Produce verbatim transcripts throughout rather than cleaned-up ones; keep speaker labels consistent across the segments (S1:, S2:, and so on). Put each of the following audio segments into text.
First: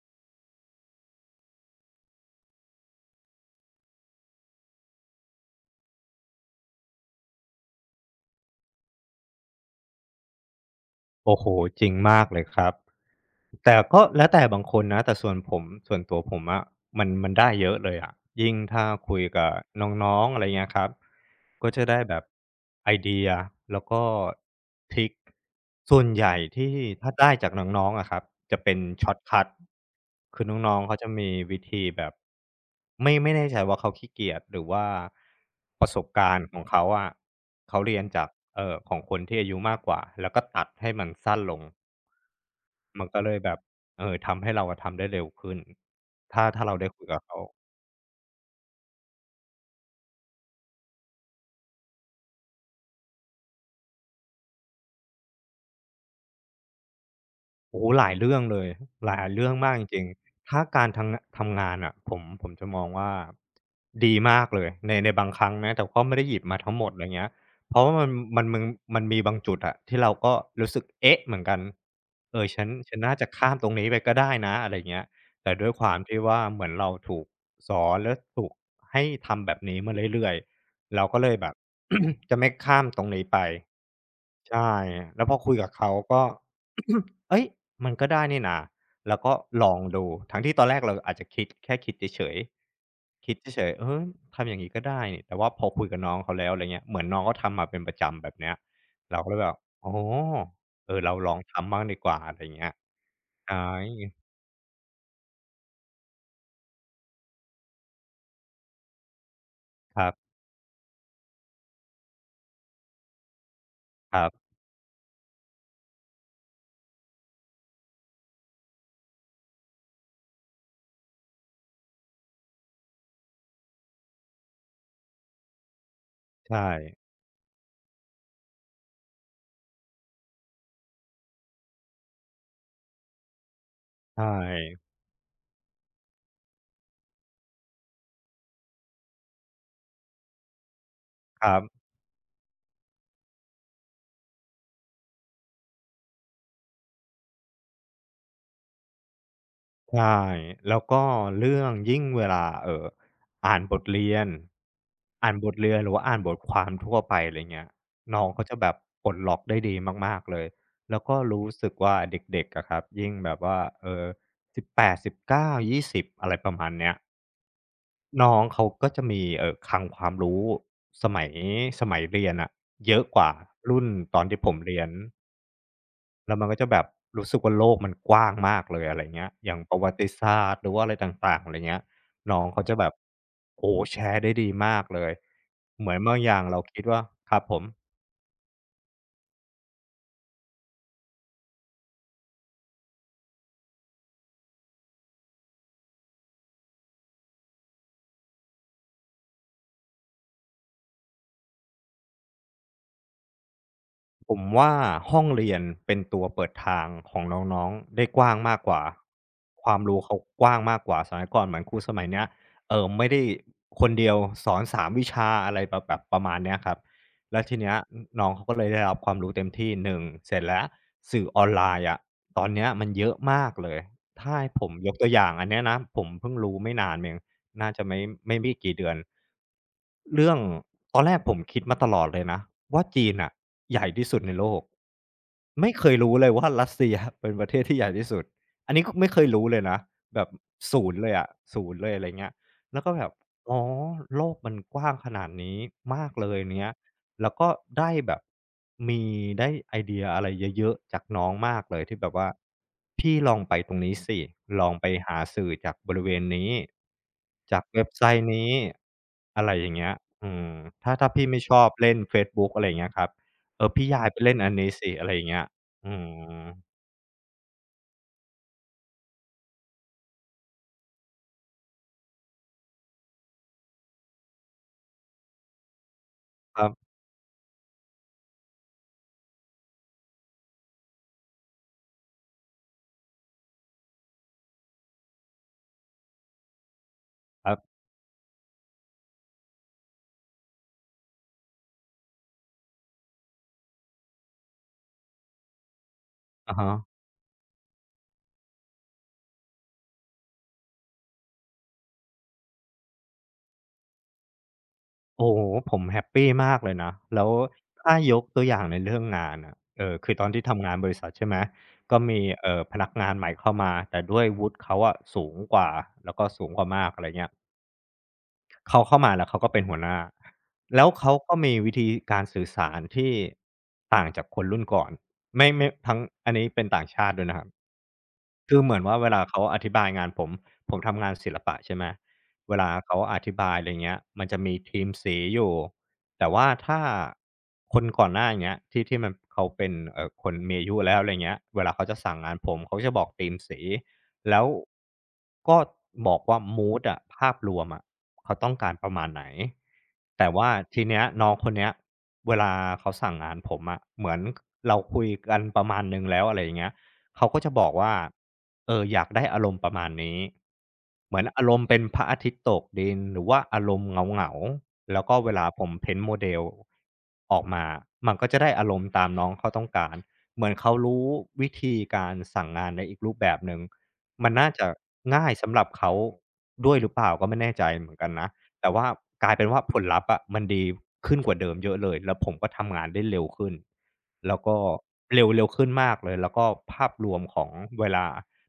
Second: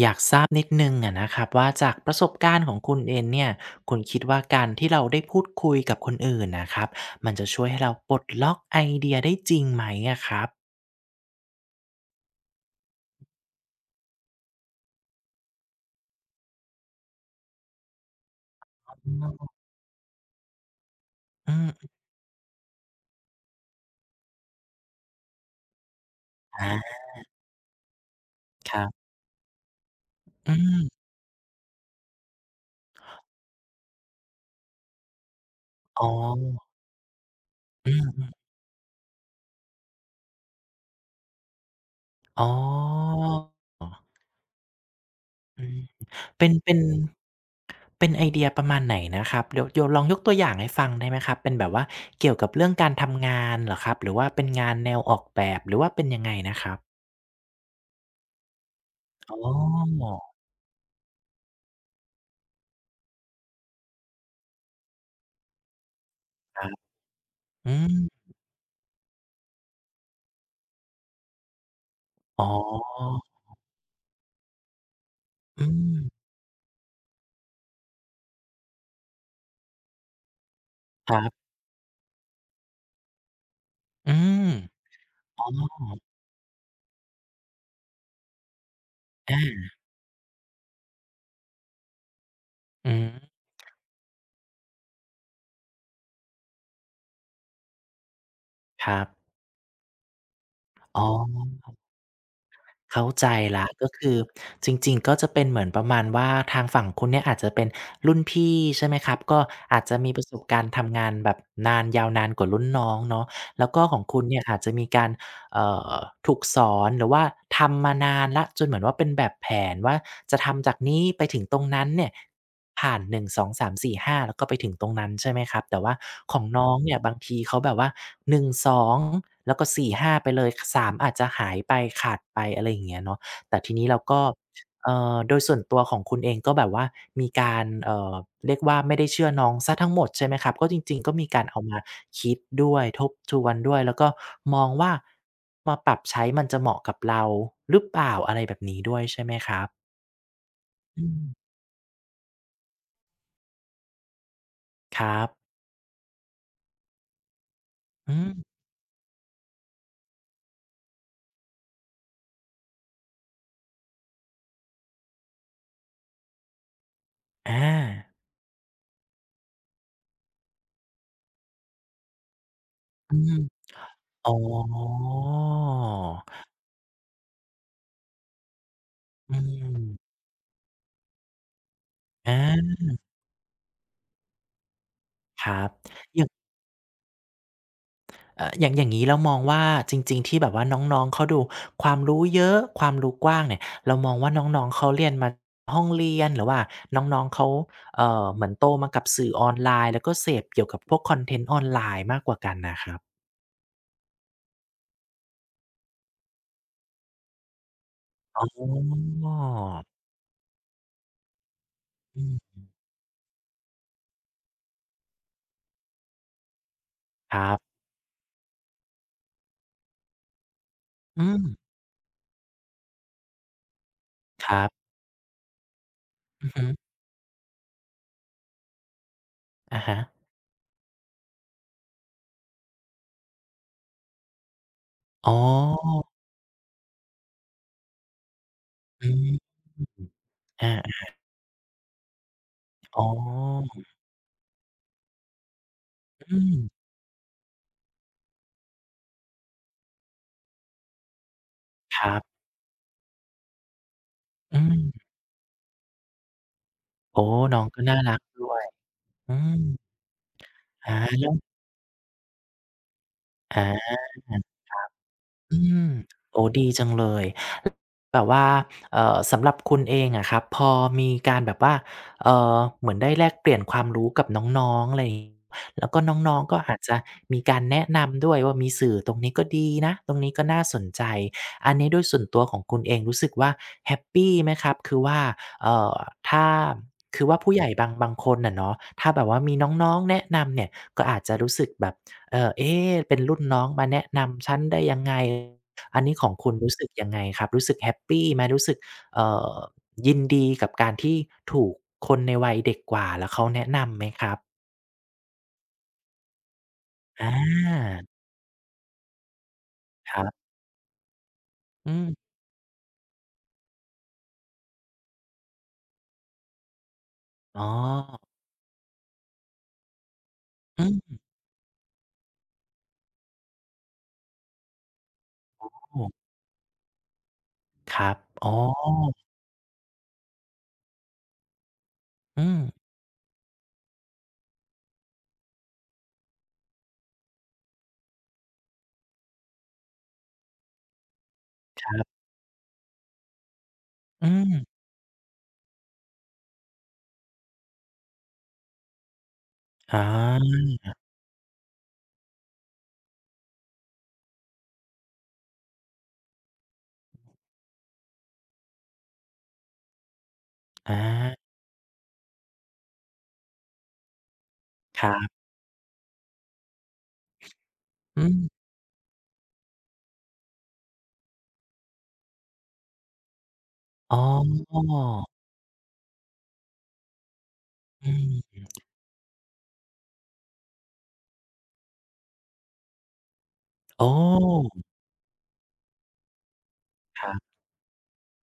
S1: อยากทราบนิดหนึ่งอะนะครับว่าจากประสบการณ์ของคุณเองเนี่ยคุณคิดว่าการที่เราได้พูดคุยกับคนอื่นนะครับมันจะช่วยให้เราปลดล็อกไอเดียได้จริงไหมอะครับ
S2: โอ้โหจริงมากเลยครับแต่ก็แล้วแต่บางคนนะแต่ส่วนผมส่วนตัวผมอะมันมันได้เยอะเลยอะยิ่งถ้า
S1: อื
S2: คุยกับ
S1: ม
S2: น้องๆอะไรเงี้ยครับ
S1: อ
S2: ก็จะ
S1: ม
S2: ได้แบบไอเดียแล้วก็ทริกส่วนใหญ่
S1: อ่
S2: ที่
S1: า
S2: ถ้าได้จากน้องๆอะครับจะ
S1: ค
S2: เป็น
S1: รับ
S2: ช็อร์ตคัตคือ
S1: อื
S2: น้องๆเขา
S1: ม
S2: จะมีวิธีแบบไม่ไม่แน่ใจว่าเขาขี้เกียจหรือว่าประส
S1: อ๋อ
S2: บการณ์ของเขาอะเขา
S1: อื
S2: เรีย
S1: ม
S2: น
S1: อม
S2: จากเอ่อของคนที่อายุมากกว่าแล้วก็ตัดให้มันสั้นลง
S1: อ๋อ
S2: มันก็เลยแบบเออทำให้เราอะทำได้เร็วขึ้น
S1: อืม
S2: ถ้า
S1: เป็น
S2: ถ้า
S1: เป็
S2: เรา
S1: น
S2: ได้คุยกับเขา
S1: เป็นไอเดียประมาณไหนนะครับเดี๋ยวเดี๋ยวลองยกตัวอย่างให้ฟังได้ไหมครับเป็นแบบว่าเกี่ยวกับเรื่องการทำงานเหรอครับหรือว่าเป็นงานแนวออกแบบหรือว่าเป็นยังไงนะครับ
S2: โอ้โหหลายเรื่องเลยหลาย
S1: อ๋
S2: เรื่องมากจริ
S1: อ
S2: งๆถ้าการทำงะทำงานน่ะผมผมจะมองว่าดีมากเลยในในบางครั้งนะแต่ก็ไม่ได้หยิบมาทั้งหมดไรเงี้ย
S1: อื
S2: เพราะว่ามัน
S1: ม
S2: มันมึงมันมีบางจุดอะที่เราก็รู้สึกเอ๊ะเหมือนกันเอ
S1: อ๋
S2: อฉันฉันน่า
S1: อ
S2: จะข้ามตรงนี้ไปก็ได้นะอะไรเงี้ยแต่
S1: อื
S2: ด้วยควา
S1: ม
S2: มที่ว่าเหมือนเราถูกสอนและถูกให้ทำแบบนี้มาเรื่อยๆเรา
S1: ค
S2: ก็
S1: รั
S2: เลยแบ
S1: บ
S2: บ จะไม่ข้ามตรงนี้ไป
S1: อืม
S2: ใช่แล้วพอ
S1: อ๋อ
S2: คุยกับเขาก็ เอ้ยมันก็ได้นี่นะแล้วก็
S1: อา
S2: ลองดูทั้งที่ตอนแรกเราอาจจะคิดแค่คิดเฉย
S1: อืม
S2: ๆคิดเฉยๆเออทำอย่างนี้ก็ได้นี่แต่ว่าพอคุยกับน้องเขาแล้วอะไรเงี้ยเหมือนน้องเขาทำมาเป็นประจำแบบเนี้ย
S1: ครับ
S2: เราก็เลยแบบโอ้เอ
S1: อ๋
S2: อ
S1: อ
S2: เราลองทำบ้างดีกว่าอะไรเงี้ย
S1: เข้าใจแล้ว
S2: ใช่
S1: ก็คือจริงๆ ก็จะเป็นเหมือนประมาณว่าทางฝั่งคุณเนี่ยอาจจะเป็นรุ่นพี่ใช่ไหมครับ ก็อาจจะ
S2: ครั
S1: มีประส
S2: บ
S1: บการณ์ทำงานแบบนานยาวนานกว่ารุ่นน้องเนาะแล้วก็ของ
S2: ค
S1: คุณ
S2: รั
S1: เนี่ย
S2: บ
S1: อาจจะมีการ เอ่อถูกสอนหรือว่าทำมานานแล้วจนเหมือนว่าเป็นแบบแผนว่าจะทำจากนี้ไปถึงตรงนั้นเนี่ยผ่านหนึ่ง สอง สาม สี่ ห้าแล้วก็ไปถึงตรงนั้นใช่ไหมครับแต่ว่าของ
S2: ใช่
S1: น้องเนี่ยบางทีเขาแบบว่าหนึ่ง สองแล้วก็สี่ ห้าไปเลยสามอาจจะหายไปขาดไปอะไรอย่างเงี้ยเนาะแต่ทีนี้เราก็
S2: ใช่
S1: เอ่อโดยส่วนตัวของคุณเองก็แบบว่ามีการเอ่อเรียกว่าไม่ได้เชื่อน้องเสียทั้งหมดใช่ไหมครับก็จริงๆก็มีกา
S2: ค
S1: ร
S2: รั
S1: เอามา
S2: บ
S1: คิดด้วยทบทวนด้วยแล้วก็มองว่ามาปรับใช้มันจะเหมาะกับเราหรือเปล่าอะไรแบบนี้ด้วยใช่ไหมครับ
S2: ใช่แล้วก็
S1: อืม
S2: เรื่องยิ่งเวลาเอ่ออ่านบทเรียน
S1: ครั
S2: อ่านบ
S1: บ
S2: ทเรียนหรือว่าอ่านบทความทั่วไปอะไรเงี้ย
S1: อื
S2: น้อง
S1: ม
S2: เขาจะแบบปลดล็อกได้ดีมากๆเลยแล้วก็รู้สึกว่าเด็กๆอะครับยิ่งแบบว่าเอ่อ สิบแปด, สิบเก้า, ยี่สิบอะไรประมาณเนี้ย
S1: อา
S2: น้องเขาก็จะมีเอ่อคลังความรู้สมัยสมัยเรียนอะเยอะ
S1: อื
S2: ก
S1: ม
S2: ว่ารุ่นตอน
S1: อ๋อ
S2: ที่ผมเรียน แล้วมันก็จะแบบรู้สึกว่าโลกมันกว้างมากเลยอะไรเงี้ย
S1: อื
S2: อย่างประวัติ
S1: ม
S2: ศาสตร์หรือว่าอะไรต่างๆอะไรเงี้ยน้องเขา
S1: อา
S2: จะแบบโอ้โฮแชร์ได้ดีมากเลย
S1: ครับ
S2: เหมือนบางอย่างเราคิดว่าครับผม
S1: เอ่ออย่างอย่างงี้เรามองว่าจริงๆที่แบบว่าน้องๆเขาดูความรู้เยอะความรู้กว้างเนี่ยเรามองว่าน้องๆเขาเรียนมาห้องเรียนหรือว่าน้องๆเขาเอ่อเหมือนโตมากับสื่อออนไลน์แล้วก็เสพเกี่ยวกับพวกคอนเทนต์ออนไลน์มากกว่ากันน่ะครับ
S2: ผมว่าห้องเรียนเป็นตัวเปิดทางของน้องๆได้กว้าง
S1: อ๋
S2: มากกว่าความรู้
S1: อ
S2: เขากว้างมากกว่าสมัยก่อนเหมือนครูสมัยเนี้ย
S1: อืม
S2: เออไม่ได้คนเดียวสอนสามวิชาอะไรแบบแบบประมาณเนี้ยครับ
S1: ค
S2: แล้ว
S1: รั
S2: ที
S1: บ
S2: เนี้ยนน้องเขาก็เลยได้รับความรู้เต็มที่หนึ่งเสร็จแล้วสื่อ
S1: อื
S2: อ
S1: ม
S2: อนไลน์อะตอนเนี้ยมันเยอะมากเลยถ้า
S1: ค
S2: ให้
S1: รั
S2: ผม
S1: บ
S2: ยกตัวอย่างอันเนี้ยนะผมเพิ่ง
S1: อือ
S2: รู้
S1: ฮึ
S2: ไม่นานมเอง น่าจะไม่ไม่ไม่กี่เดือน
S1: อะฮะ
S2: เรื่องตอนแรกผมคิดมาตลอดเลยนะว่าจีนอ่ะใหญ่ที่สุดในโลก
S1: อ๋
S2: ไม่เคย
S1: อ
S2: รู้เลยว่ารัสเซีย เป็นประเทศที่ใหญ่ที่สุดอันนี้ก็
S1: อื
S2: ไม่เคยรู้
S1: ม
S2: เลยนะแบบ
S1: อา
S2: ศูนย์เลยอะศูนย์เลยอะไรเงี้ยแล้วก็
S1: ๆอ๋อ
S2: แบบอ๋อโลกมันกว้างขนาดนี้มากเล
S1: อื
S2: ย
S1: ม
S2: เนี้ย แล้วก็ได้แบบมีได้ไอเดียอะไรเยอะๆจากน้องมากเลยที่
S1: ค
S2: แบ
S1: รั
S2: บว่า
S1: บ
S2: พี่ลองไปตรงนี้สิ
S1: อื
S2: ลองไป
S1: ม
S2: หาสื่อจากบริเวณนี้
S1: โอ้น้
S2: จา
S1: อ
S2: ก
S1: งก็
S2: เว็บ
S1: น่า
S2: ไซ
S1: รัก
S2: ต์
S1: ด้
S2: นี้
S1: วยอื
S2: อะไร
S1: ม
S2: อย่างเงี้ยอืม
S1: อา
S2: ถ้าถ้าพี่
S1: แล้ว
S2: ไม่ชอบเล่นเฟซบุ๊กอะไรอย่างเงี้ยครับเออพี่
S1: อา
S2: ย้ายไปเล่นอันนี้สิอะไรอย่างเงี้ย
S1: อืม
S2: อืม
S1: โอ้ดีจังเลยแบบว่าเอ่อสำหรับคุณเองอะครับพอมีการแบบว่าเอ่อเหมือนได้แลกเปลี่ยนความรู้กับน้องๆอะไรแล้วก็น้องๆก็
S2: ครั
S1: อาจ
S2: บ
S1: จะมีการแนะนำด้วยว่ามีสื่อตรงนี้ก็ดีนะตรงนี้ก็น่าสนใจอันนี้โดยส่วนตัวของคุณเองรู้สึกว่าแฮปปีไหมครับคือว่าเอ่อถ้าคือว่าผู้ใหญ่บางบางคนอะเนาะถ้าแบบว่ามีน้องๆแนะนำเนี่ยก็อาจจะรู้สึกแบบ เอ่อเอ๊ะเป็นรุ่นน้องมาแนะนำฉันได้ยังไงอันนี้ของ
S2: ๆ
S1: คุณ
S2: อะฮะ
S1: รู้สึกยังไงครับรู้สึกแฮปปีไหมรู้สึกเอ่อยินดีกับการที่ถูกคนในวัยเด็กกว่าแล้วเขาแนะนำไหมครับ
S2: โอ้โฮผมแฮปปีมากเลยนะแล้
S1: อา
S2: วถ้ายกตัวอย่างในเรื่องงานอะเอ่อคื
S1: ค
S2: อต
S1: รั
S2: อนที่
S1: บ
S2: ทำงานบริษัทใช่ไหม
S1: อื
S2: ก็มี
S1: ม
S2: เอ่อพนักงานใหม่เข้ามาแต่ด้วยวุฒิเขาอะสูงกว่าแล้วก็สูงกว่ามากอะไรเงี้ย
S1: อ๋อ
S2: เขาเข้ามาแล้วเขาก็เป็นหัวหน้าแล้วเขา
S1: อืม
S2: ก็มีวิธีการสื่อสารที่ต่างจากคนรุ่นก่อนไม่ไม่ทั้ง
S1: โอ้
S2: อันนี้เป็นต่างชาติด้วยนะครับ
S1: ครับอ๋อ
S2: คือเหมือนว่าเวลาเขาอธิบายงานผมผมทำงานศิลปะใช่ไหม
S1: อื
S2: เว
S1: ม
S2: ลาเขาอธิบายอะไรเงี้ยมันจะมีทีมสีอยู่แต่ว่าถ้าคนก่อนหน้าอย่างเงี้ยที่ที่มันเขาเป็นเอ่อคนมีอายุแล้วอะไรเงี้ยเวลาเขา
S1: ค
S2: จะ
S1: รั
S2: สั่ง
S1: บ
S2: งานผมเขาจะบอกธีมสี
S1: อื
S2: แล้ว
S1: ม
S2: ก็บอกว่ามูดอะภาพรวมอะเขาต้องการประมาณไหนแต่
S1: อา
S2: ว่าทีเนี้ยน้องคนเนี้ยเวลาเขาสั่งงานผมอะเหมือนเราคุยกันประมาณหนึ่งแล้วอะไรอย่างเงี้ยเขาก็จะบอกว่า เอออยากได้อารมณ์ประมาณนี้
S1: อา
S2: เหมือนอารมณ์เป็นพระอาทิตย์ตกดินหรือว่าอารมณ์เหงาๆแล้
S1: ค
S2: ว
S1: รั
S2: ก็เว
S1: บ
S2: ลาผมเพนต์โมเดลออกมามัน
S1: อื
S2: ก็จะได้
S1: ม
S2: อารมณ์ตามน้องเขาต้องการเหมือนเขารู้วิธีการสั่งงานในอีกรูปแบบหนึ่ง
S1: อ๋
S2: มันน่าจะ
S1: อ
S2: ง่ายสำหรับเขาด้วยหรือเปล่าก็ไม่แน่ใจเหมือนกั
S1: อื
S2: นนะ
S1: ม
S2: แต่ว่ากลายเป็นว่าผลลัพธ์อะมันดีขึ้นกว่าเดิมเยอะเลยแล้วผมก็ทำงานได้เร็วขึ้น
S1: โอ
S2: แล้วก็
S1: ้
S2: เร็วเร็วขึ้นมากเลยแล้วก็ภาพรวม
S1: ครั
S2: ของ
S1: บ
S2: เวลา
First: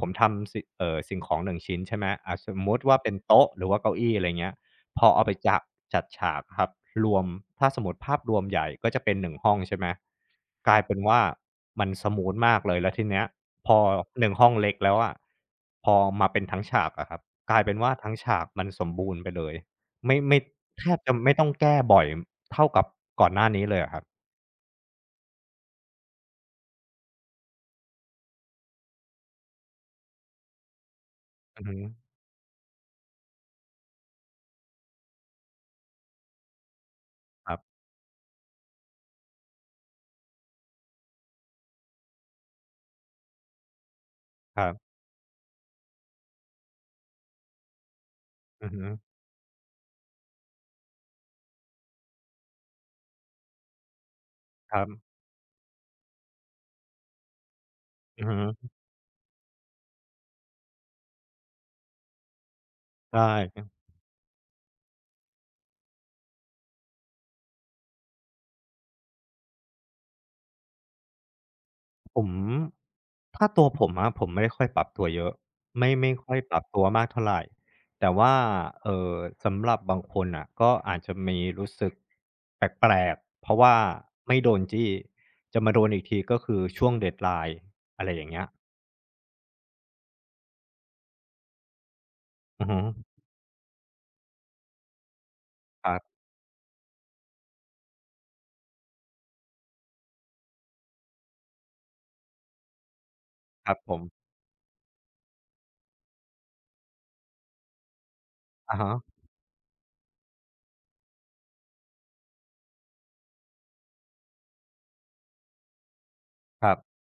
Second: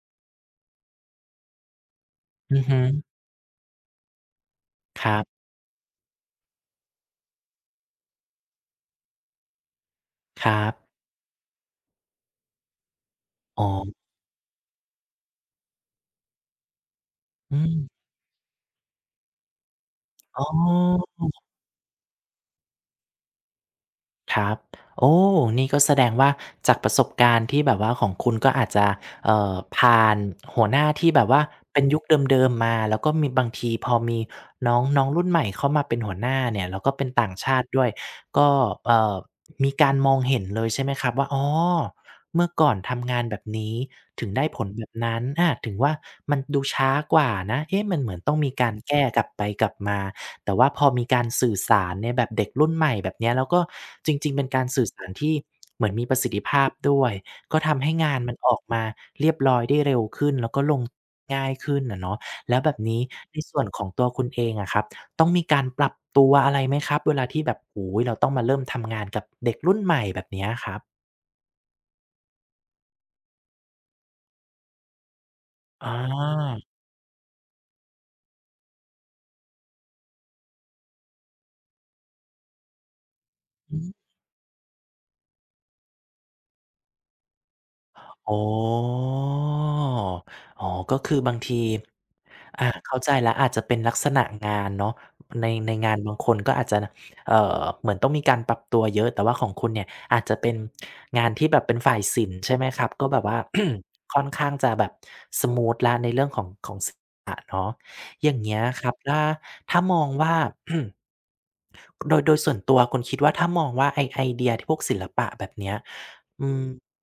S2: ผมทำสิเอ่อสิ่งของหนึ่งชิ้นใช่ไหมอ่าส
S1: อื
S2: ม
S1: อ
S2: มุ
S1: ฮึ
S2: ติว่าเป็นโต๊ะหรือว่าเก้าอี้อะไรเงี้ย
S1: ค
S2: พอ
S1: รั
S2: เอาไป
S1: บ
S2: จะจัดฉากอะครับรวมถ้าสมมุติภาพรวมใหญ่ก็จะเป็นหนึ่งห้องใช่ไหม
S1: ครั
S2: ก
S1: บ
S2: ลายเป็นว่ามันสมูทมากเลยแล้วทีเนี้ย
S1: อ๋อ
S2: พอหนึ่งห้องเล็กแล้วอะพอมาเป็นทั้งฉากอะครับก
S1: อื
S2: ลายเป็นว่า
S1: ม
S2: ทั้งฉากมันสมบูรณ์ไปเลย ไม่ไม่
S1: อ๋
S2: แทบ
S1: อ
S2: จะไม่ต้องแก้บ่อยเท่ากับก่อนหน้านี้เลยอะครับ
S1: ครับโอ้นี่ก็แสดงว่าจากประสบการณ์ที่แบบว่าของคุณก็อาจจะเอ่อผ่านหัวหน้าที่แบบว่า
S2: อือฮึ
S1: เป็นยุคเดิมๆมาแล้วก็มีบางทีพอมีน้องน้องรุ่นใหม่เข้ามาเป็นหัวหน้าเนี่ยแล้วก็เป็นต่าง
S2: ค
S1: ชา
S2: รั
S1: ติ
S2: บ
S1: ด้วยก็เอ่อมีการมองเห็นเลยใช่ไหมครับว่าอ๋อเมื่อก่อนทำงานแบบนี้ถึงได้ผ
S2: ครั
S1: ลแบบ
S2: บ
S1: นั้นอาถึงว่ามันดูช้ากว่านะเอ๊ะมันเหมือนต้องมี
S2: อื
S1: กา
S2: อ
S1: ร
S2: ฮึ
S1: แก้กลับไปกลับมา แต่ว่าพอมีการสื่อสารในแบบเด็กรุ่นใหม่แบบเนี้ยแล้วก็จริงๆเป็นการ
S2: ครั
S1: สื่อสาร
S2: บ
S1: ที่เหมือนมีประสิทธิภาพด้วยก็ทำให้งาน
S2: อือ
S1: มันออก
S2: ฮึ
S1: มาเรียบร้อยได้เร็วขึ้นแล้วก็ลงง่ายขึ้นอะเนาะแล้วแบบนี้
S2: ใช
S1: ในส่วน
S2: ่
S1: ของตัวคุณเองอะครับต้องมีการปรับตัวอะไรไหมครับเวลาที่แบบโอ้โฮเราต้องมาเริ่มทำงานกับเด็กรุ่นใหม่แบบเนี้ยครับ
S2: ผมถ้าตัวผมอะผมไม่ได้ค่อยปรับตัวเยอะไม่
S1: อา
S2: ไม่ค่อยปรับตัวมากเท่าไรแต่ว่าเอ่อสำหรับบางคนน่ะก็อาจจะมีรู้สึกแปลกๆเพราะว่า
S1: อืม
S2: ไม่โดนจี้จะมาโดนอีกทีก็คือช่วง deadline อะไรอย่าง
S1: อ๋อ
S2: เงี้ย
S1: อ๋อก็คือบางที
S2: อื
S1: อา
S2: อฮึ
S1: เข้าใจแล้วอาจจะเป็นลักษณะงานเนาะในใน
S2: ค
S1: งาน
S2: รั
S1: บา
S2: บ
S1: งคนก็อาจจะเอ่อเหมือนต้องมีการปรับตัวเยอะ แต่ว่าของคุณเนี่ยอาจจะเป็นงานที่แบบเป็นฝ่ายศิลป์ใช่ไหมครับ ก็แบบว่า
S2: ครับผม
S1: ค่อนข้างจะแบบ สมูทแล้วในเรื่องของของศิลปะเนาะ อย่างเงี้ย
S2: อะ
S1: ครั
S2: ฮะ
S1: บถ้าถ้ามองว่า โดยโดยส่วนตัวคุณคิดว่าถ้ามองว่าไอ้ไอเดียที่พวกศิลปะแบบเนี้ยอืม
S2: ครับ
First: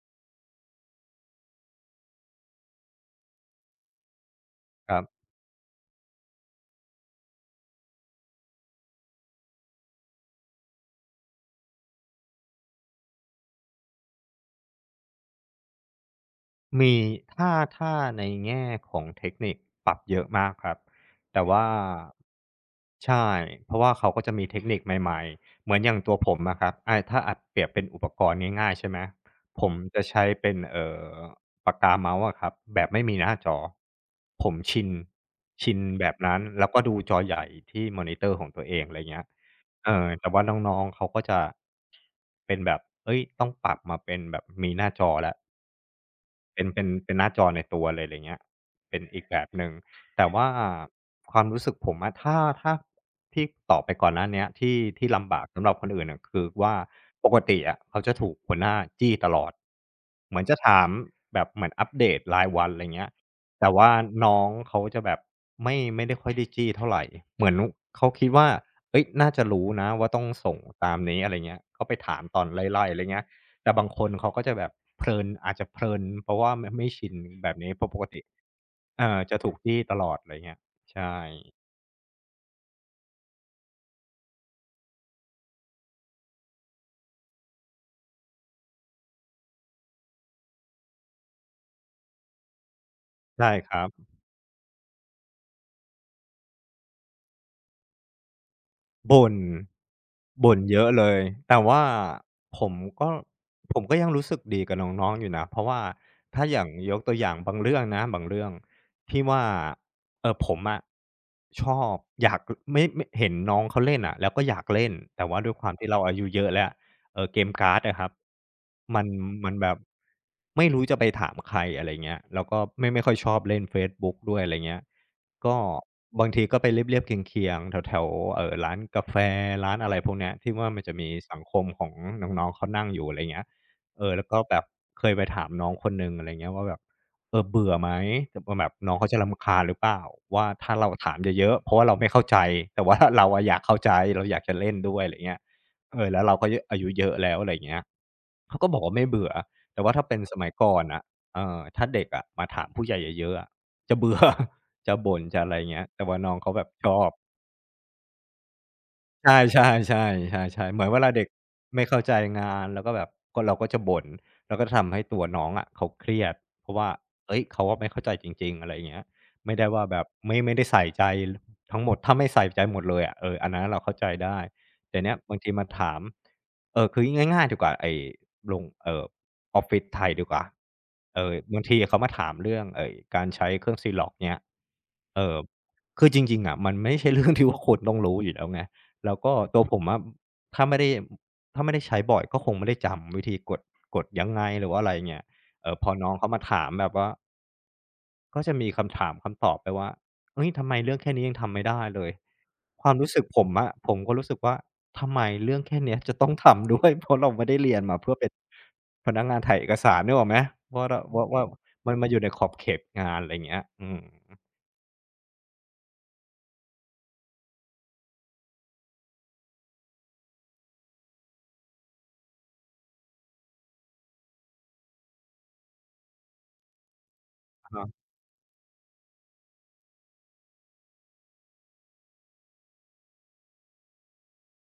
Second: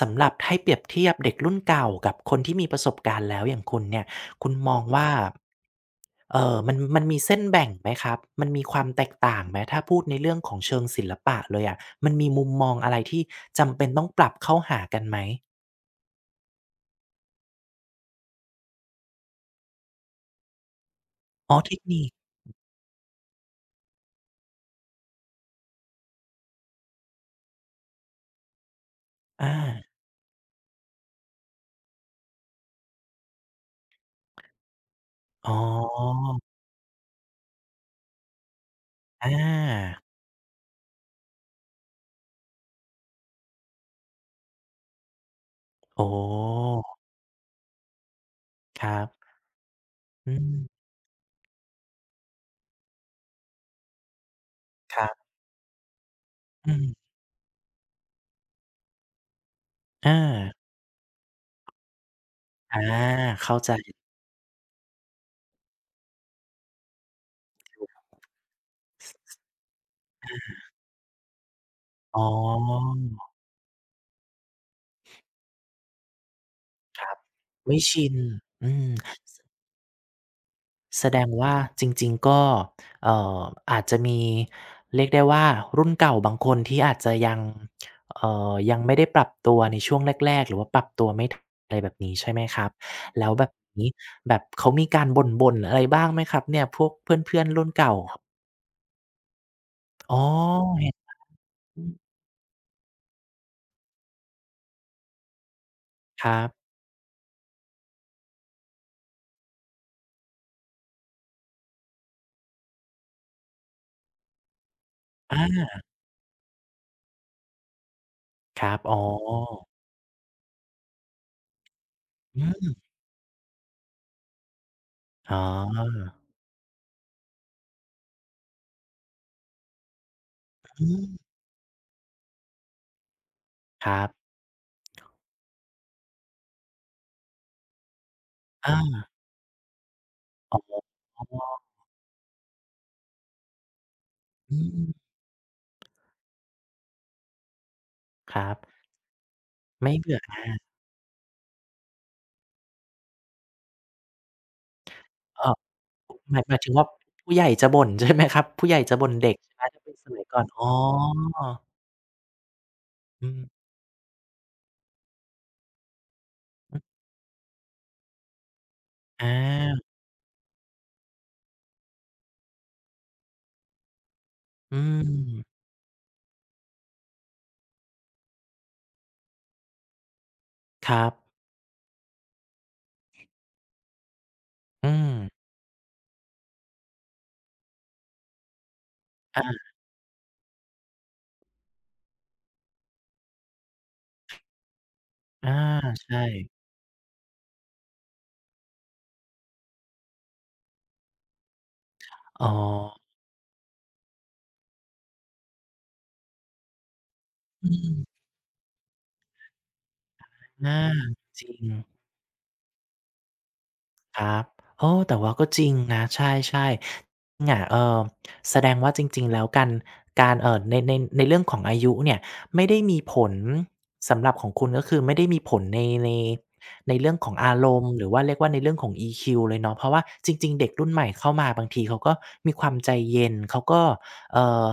S1: สำหรับให้เปรียบเทียบเด็กรุ่นเก่ากับคนที่มีประสบการณ์แล้วอย่างคุณเนี่ยคุณมอง
S2: ครั
S1: ว่า
S2: บ
S1: เอ่อมันมันมีเส้นแบ่งไหมครับมันมีความแตกต่างไหมถ้าพูดในเรื่องของเชิงศิลปะเลยอะมันมีมุมมองอะไรที่จำเป็นต้องปรับเข้าหากันไหม
S2: มีถ้าถ้าในแง่ของเทคนิคปรับเยอะมากครับแต่
S1: อ๋อ
S2: ว่า
S1: เทคนิค
S2: ใช่เพราะว่าเขาก็จะมีเทคนิคใหม่ๆเหมือนอย่างตัวผมอะครับอาถ้าอะเปรียบเป็นอุปกรณ์ง่ายๆใช่ไหม
S1: อา
S2: ผมจะใช้เป็นเอ่อปากกาเมาส์อะครับแบบไม่มีหน้าจอผมชิน
S1: อ๋
S2: ชินแบบ
S1: อ
S2: นั้นแล้วก็ดูจอใหญ่ที่มอนิเตอร์ของตัวเองอะไรเงี้ย
S1: อ
S2: เอ
S1: า
S2: อแต่ว่าน้องๆเขาก็จะเป็นแบบเฮ้ยต้องปรับมาเป็นแบบมีหน้าจอแล้ว
S1: โอ้
S2: เป็นเป็นเป็นหน้าจอในตัวเลยไรเงี้ย
S1: ครั
S2: เป็น
S1: บ
S2: อีกแบบหนึ่ง แต่
S1: อื
S2: ว่า
S1: ม
S2: ความรู้สึกผมอะถ้าถ้าที่ตอบไปก่อนหน้าเนี้ยที่
S1: ครั
S2: ที่
S1: บ
S2: ลำบากสำหรับคนอื่นน่ะคือ
S1: อื
S2: ว่า
S1: ม
S2: ปกติอะเขาจะถูกหัวหน้าจี้ตลอด
S1: อา
S2: เหมือนจะถามแบบเหมือนอัปเดตรายวัน
S1: อา
S2: ไรเงี้ย
S1: เข้า
S2: แต่
S1: ใจ
S2: ว่าน้องเขาจะแบบไม่ไม่ได้ค่อยได้จี้เท่าไรเหมือนเขาคิดว่าเฮ้ยน่าจะรู้นะว่าต้องส่งตามนี้อะไรเงี้ยก็ไปถา
S1: อ๋
S2: มตอนไล่
S1: อ
S2: ๆไรเงี้ย แต่บางคนเขาก็จะแบบเพลินอาจจะเพลินเพราะว่าไมไม่
S1: ค
S2: ชิ
S1: รั
S2: น
S1: บ
S2: แบบนี้
S1: ไม่
S2: เพราะปก
S1: ชิน
S2: ติ
S1: อืม
S2: เอ่อจะถูกจี้ตลอดอะไรเงี้ย
S1: แส
S2: ใช่
S1: ดงว่าจริงๆ ก็เอ่ออาจจะมีเรียกได้ว่ารุ่นเก่าบางคนที่อาจจะยังเอ่อยังไม่ได้ปรับตัวในช่วงแรกๆหรือว่าปรับตัวไม่ทันอะไรแบบนี้ใช่ไหมครับแล้วแบ
S2: ใช่
S1: บ
S2: ครั
S1: นี้
S2: บ
S1: แบบเขามีการบ่นๆอะไรบ้างไหมครับเนี่ยพวกเพื่อนๆรุ่นเก่า
S2: บ่น
S1: อ๋อ
S2: บ่นเย
S1: เห็
S2: อะ
S1: น
S2: เลยแต่ว่าผมก็ผมก็ยังรู้สึกดีกับน้องๆอยู่นะเพราะว่า
S1: ครั
S2: ถ้าอย่าง
S1: บ
S2: ยกตัวอย่างบางเรื่องนะบางเรื่องที่ว่าเอ่อผมอะชอบอยากไม่ไม่เห็นน้องเขาเล่นอะแล้วก็อยากเล่นแต่ว่าด้วยค
S1: อา
S2: วามที่เราอายุเยอะแล้ว เอ่อเกมการ์ดอะครับ
S1: ครับอ๋อ
S2: มันมันแบบไม่รู้จะไปถามใครอะไรเงี้ย
S1: อื
S2: แล้วก็
S1: ม
S2: ไม่ไม่ค่อยชอบเล่นเฟซบุ๊กด้วยอะไรเงี้ย
S1: อ๋
S2: ก็
S1: อ
S2: บางทีก็ไปเรียบๆเคียงๆแถวๆเอ่อร้านกาแฟร้านอะไรพวกเนี้ยที่ว่ามัน
S1: อื
S2: จะมี
S1: ม
S2: สังคมของน้องๆเขานั่งอยู่อะไรเงี้ย
S1: ครั
S2: เอ
S1: บ
S2: อแล้วก็แบบเคยไปถามน้องคนหนึ่งอะไรเงี้ยว่าแบบเออเบื่อไหมแต่ว่าแบบน้อง
S1: อา
S2: เขาจะรำคาญหรือเปล่าว่าถ้าเราถาม
S1: อ๋อ
S2: เยอะๆเพราะว่าเราไม่เข้าใจแต่ว่า เราอะอยากเข้าใจเราอยาก
S1: อื
S2: จะเล่น
S1: ม
S2: ด้วยอะไรเงี้ย เออแล้วเราก็เยอะอายุเยอะแล้วอะไรอย่างเงี้ย
S1: ครับ
S2: เขาก็บอกว่าไม่เบื่อแต่
S1: ไม่
S2: ว่าถ้า
S1: เบื่
S2: เป็
S1: อ
S2: น
S1: ห
S2: ส
S1: น้า
S2: มัยก่อนน่ะเออถ้าเด็กอะมาถามผู้ใหญ่เยอะๆอะจะเบื่อ จะบ่นจะ
S1: อ้อ
S2: อะไรอย่างเงี้ยแต่ว่าน้
S1: ห
S2: อง
S1: มายห
S2: เขา
S1: มาย
S2: แบ
S1: ถึ
S2: บ
S1: งว่า
S2: ชอบ
S1: ผู้ใหญ่จะบ่น ใช่ไหมครับผู้ใหญ่จะบ่นเด็ก
S2: ใช่ๆ่
S1: ใช่ไหม
S2: ใช่
S1: ถ้าเป็น
S2: ใช่
S1: สมัยก่อนอ๋อ
S2: ใช่เหมือนเวลาเด็กไม่เข้าใจงานแล้วก็แบบ
S1: อื
S2: ก็เรา
S1: ม
S2: ก็จะบ่นแล้วก็ทำให้ตัวน้องอะเขาเครียดเพ
S1: อื
S2: ราะว่า
S1: อ
S2: เฮ้ยเขาอะไม่เข้าใจจริงๆอะไรอย่างเงี้ย
S1: อ
S2: ไม่ได้ว่า
S1: า
S2: แบบไม่ไม่ได้ใส่ใจลทั้งหมดถ้าไม่ใส่ใจหมดเลยอะเอออันนั้นเราเข้าใจได้
S1: อื
S2: แต่
S1: ม
S2: เนี้ยบางทีมาถามเออคือง่ายๆดีกว่าไอ้ลงเอ่อออฟฟิศไทยดีกว่า
S1: ครับ
S2: เออบางทีเขามาถามเรื่องเออการใช้เครื่อง Xerox เงี้ย
S1: อืม
S2: เอ่อคือจริงๆอะมันไม่ใช่ เรื่องที่ว่าคนต้องรู้อยู่แล้วไง แล้วก็
S1: อา
S2: ตัวผมอะถ้าไม่ได้ถ้าไม่ได้ใช้บ่อยก็คงไม่ได้จำวิธีกดกดยังไงหรือว่าอะไรเงี้ย
S1: อา
S2: เอ่อพอ
S1: ใช
S2: น้องเขามา
S1: ่
S2: ถามแบบว่าก็จะมีคำถามคำตอบไปว่าเฮ้ยทำไมเรื่องแค่นี้ยังทำไม่ได้เลย
S1: อ๋อ
S2: ความรู้สึกผมอะผมก็รู้สึกว่าทำไมเรื่องแค่เนี้ยจะต้องทำด้วย เพราะเราไม่ได้
S1: อื
S2: เรียนมาเพื่อ
S1: ม
S2: เป็นพนักงานถ่ายเอกสารนึกออกไหม
S1: อา
S2: ว่าเราว่า
S1: จ
S2: ว่า
S1: ริง
S2: มันมาอยู่ในขอบเขตงานอะไรเงี้ยอื
S1: ค
S2: ม
S1: รับเออแต่ว่าก็จริงนะใช่ๆ เนี่ยเอ่อแสดงว่าจริงๆ แล้วกัน การเอ่อในในในเรื่องของอายุเนี่ยไม่ได้มีผลสำหรับของคุณก็คือไม่ได้มีผลในในในเรื่องของอาร
S2: อะ
S1: ม
S2: ฮะ
S1: ณ์หรือว่าเรียกว่าในเรื่องของ อี คิว เลยเนาะเพราะว่าจริงๆเด็กรุ่นใหม่เข้ามาบางทีเขาก็มีความใจเย็นเขาก็เอ่อ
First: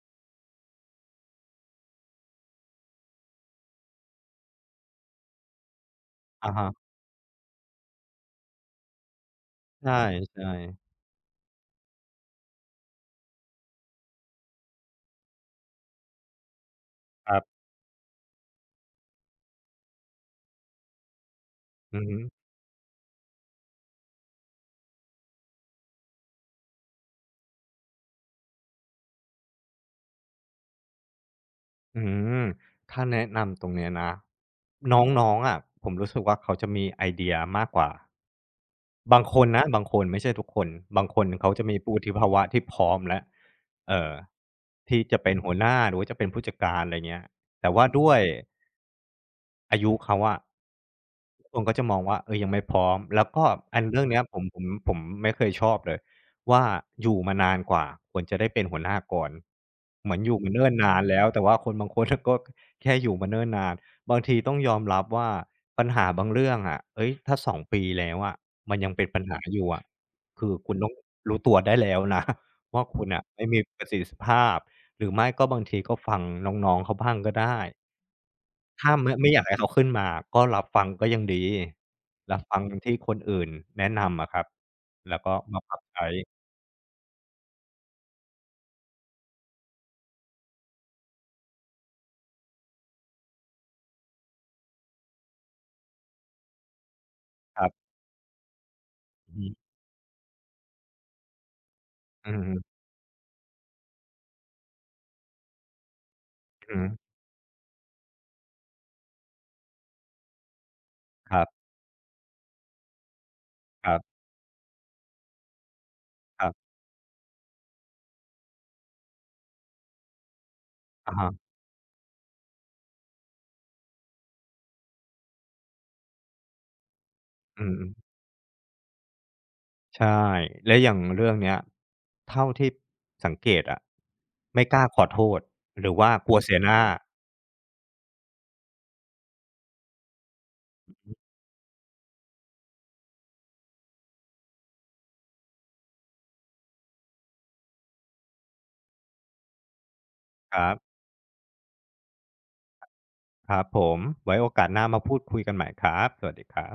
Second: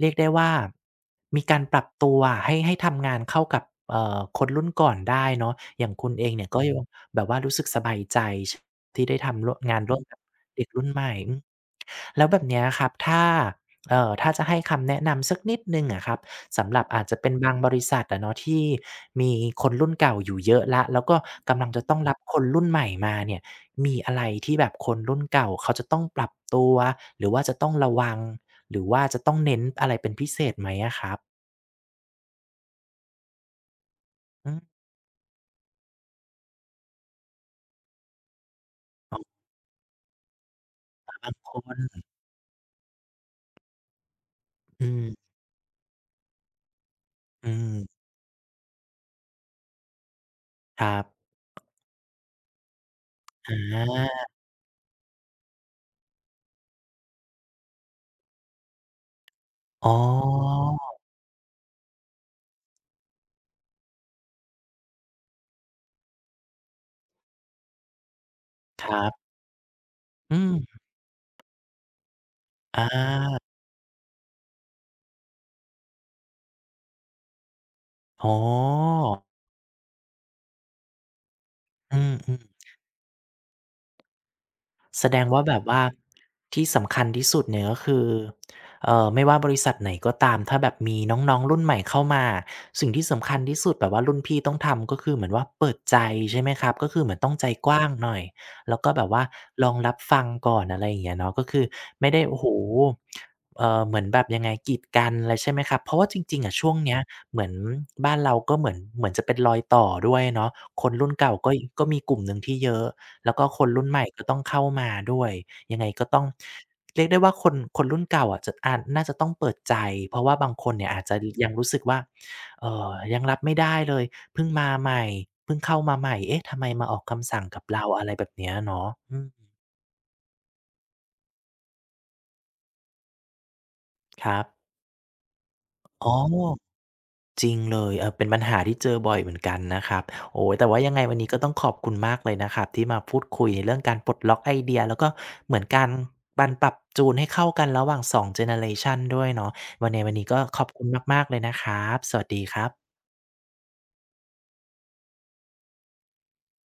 S1: เรียกได้ว่ามีการปรับตัวให้ให้ทำงานเข้ากับเอ่อคนรุ่นก่อนได้เนาะอย่างคุณเองเนี่ย
S2: อะ
S1: ก็ยัง
S2: ฮะ
S1: แบบว่ารู้สึกสบายใจที่ได้ทำร่วมงาน
S2: ใช
S1: ร่วมกับ
S2: ่
S1: เด็กรุ่น
S2: ๆ
S1: ใหม่ แล้วแบบเนี้ยครับถ้าเอ่อถ้าจะให้คำแนะนำสักนิดหนึ่งอะครับสำหรับอาจจะเป็
S2: ค
S1: น
S2: รั
S1: บาง
S2: บ
S1: บริษัทอะเนาะที่มีคนรุ่นเก่าอยู่เยอะแล้วแล้วก็กำลังจะต้อ
S2: อื
S1: ง
S2: อ
S1: รั
S2: ฮึ
S1: บคนรุ่นใหม่มาเนี่ยมีอะไรที่แบบคนรุ่นเก่าเขาจะต้องปรับตัวหรือว่าจะต้องระวังหรือว่าจะต้องเน้นอะไรเป็นพิเศษไหมอะครับ
S2: อืมถ้าแนะนำตรงเนี้ยนะ
S1: อืม
S2: อน้องๆอะผมรู้สึกว่าเขาจะมีไอเดียมากกว่า
S1: อ๋
S2: บาง
S1: อ
S2: คนนะบางคนไม่ใช่ทุกคนบางคน
S1: บางค
S2: เขาจะ
S1: น
S2: มีวุฒิภาวะที่พร้อมแล้วเอ่อ
S1: อื
S2: ที่
S1: ม
S2: จะเป็นหัวหน้าหรือว่าจะเป็นผู้จัดการอะไรเงี้ย
S1: อื
S2: แต่ว่า
S1: ม
S2: ด้วย อายุเขาอะ
S1: ครับ
S2: ทุกคนก็จะมองว่าเออยังไม่พร้อมแล้วก็
S1: อ
S2: อันเรื่องเนี้ย
S1: า
S2: ผมผมผมไม่เคยชอบเลยว่าอยู่มานานกว่าควรจะได้เป็นหัวหน้าก่อน
S1: อ๋อ
S2: เหมือนอยู่มาเนิ่นนานแล้วแต่ว่าคนบางคนก็แค่อยู่มาเนิ่นนานบางทีต้องยอมรับว่าปัญหาบางเรื่องอะเฮ้ยถ้าสองปีแล้วอะมัน
S1: ค
S2: ยัง
S1: รั
S2: เป็นปัญ
S1: บ
S2: หาอยู่อะ
S1: อื
S2: คือคุณ
S1: ม
S2: ต้องรู้ตัวได้แล้วนะ
S1: อ
S2: ว่าคุณน่ะ
S1: า
S2: ไม่มีประสิทธิภาพหรือไม่ก็บางทีก็ฟังน้องๆเขาบ้างก็ได้
S1: อ๋อ
S2: ถ้าไม่ไม่อยากให้เขาขึ้นมาก็รับฟังก็ยังดี
S1: อื
S2: รับฟัง
S1: ม
S2: ที่คนอื่นแนะนำอะครับ
S1: แสด
S2: แล้ว
S1: ง
S2: ก็
S1: ว่าแบ
S2: มา
S1: บ
S2: ปรั
S1: ว่า
S2: บใช้
S1: ที่สำคัญที่สุดเนี่ยก็คือเอ่อไม่ว่าบริษัทไหนก็ตามถ้าแบบมีน้องๆรุ่นใหม่เข้ามาสิ่งที่สำคัญที่สุดแบบว่ารุ่นพี่ต้องทำก็คือเหมือนว่าเปิดใจใช่ไหมครับก็คือเหมือนต้องใจ
S2: ครั
S1: กว้า
S2: บ
S1: งหน่อยแล้วก็แบบว่า
S2: อือ
S1: ล
S2: ฮึ
S1: องรับฟังก่อนอะไรอย่างเงี้ยเนาะก็คือไม่ได้
S2: อือ
S1: โอ้โฮ
S2: ฮึ
S1: เอ่อเหมือนแบบยังไงกีดกันอะไรใช่ไหมครับเพราะว่าจริงๆอะช่ว
S2: อื
S1: ง
S2: อฮึ
S1: เนี้ยเหมือนบ้านเราก็เหมือนเหมือนจะเป็นรอยต่อด้วยเนาะคนรุ่นเก่า
S2: ครั
S1: ก็
S2: บ
S1: ก็มีกลุ่มหนึ่งที่เยอะ แล้วก็คนรุ่
S2: ค
S1: น
S2: รั
S1: ใหม่
S2: บ
S1: ก็ต้องเข้ามาด้วย ยังไงก็ต้อง
S2: ครับ
S1: เรียกได้ว่าคนคนรุ่นเก่าอะจะอาจน่าจะต้องเปิดใจเพราะว่าบางคนเนี่ยอาจ
S2: อะ
S1: จะ
S2: ฮะ
S1: ยังรู้สึกว่าเอ่อยังรับไม่ได้เลยเพิ่งมาใหม่เพิ่งเข้ามาใหม่เอ๊ะทำไมมาออกคำสั่งกั
S2: อื
S1: บ
S2: ม
S1: เราอะไรแบบเนี้ยเนาะอืม
S2: ๆใช่แล้วอย่างเรื่องเนี้ยเท่าที่สังเกตอะ
S1: ครับ
S2: ไม่กล้าขอโทษหรือ
S1: อ๋
S2: ว่า
S1: อ
S2: กลัวเสียหน้า
S1: จริงเลยเออเป็นปัญหาที่เจอบ่อยเหมือนกันนะครับ โอ้โฮแต่ว่ายังไงวันนี้ก็ต้องขอบคุณมากเลยนะครับที่มาพูดคุยในเรื่องการปลดล็อกไอเดียแล้วก็เหมือนการการปรับจูนให้เข้ากันระหว่างสองเจเนอเรชันด้วยเนาะวันในวันนี้ก็
S2: ค
S1: ขอบ
S2: รั
S1: คุณ
S2: บ
S1: มากๆเลยนะครับ สวัสดีครับ
S2: ครับผมไว้โอกาสหน้ามาพูดคุยกันใหม่ครับสวัสดีครับ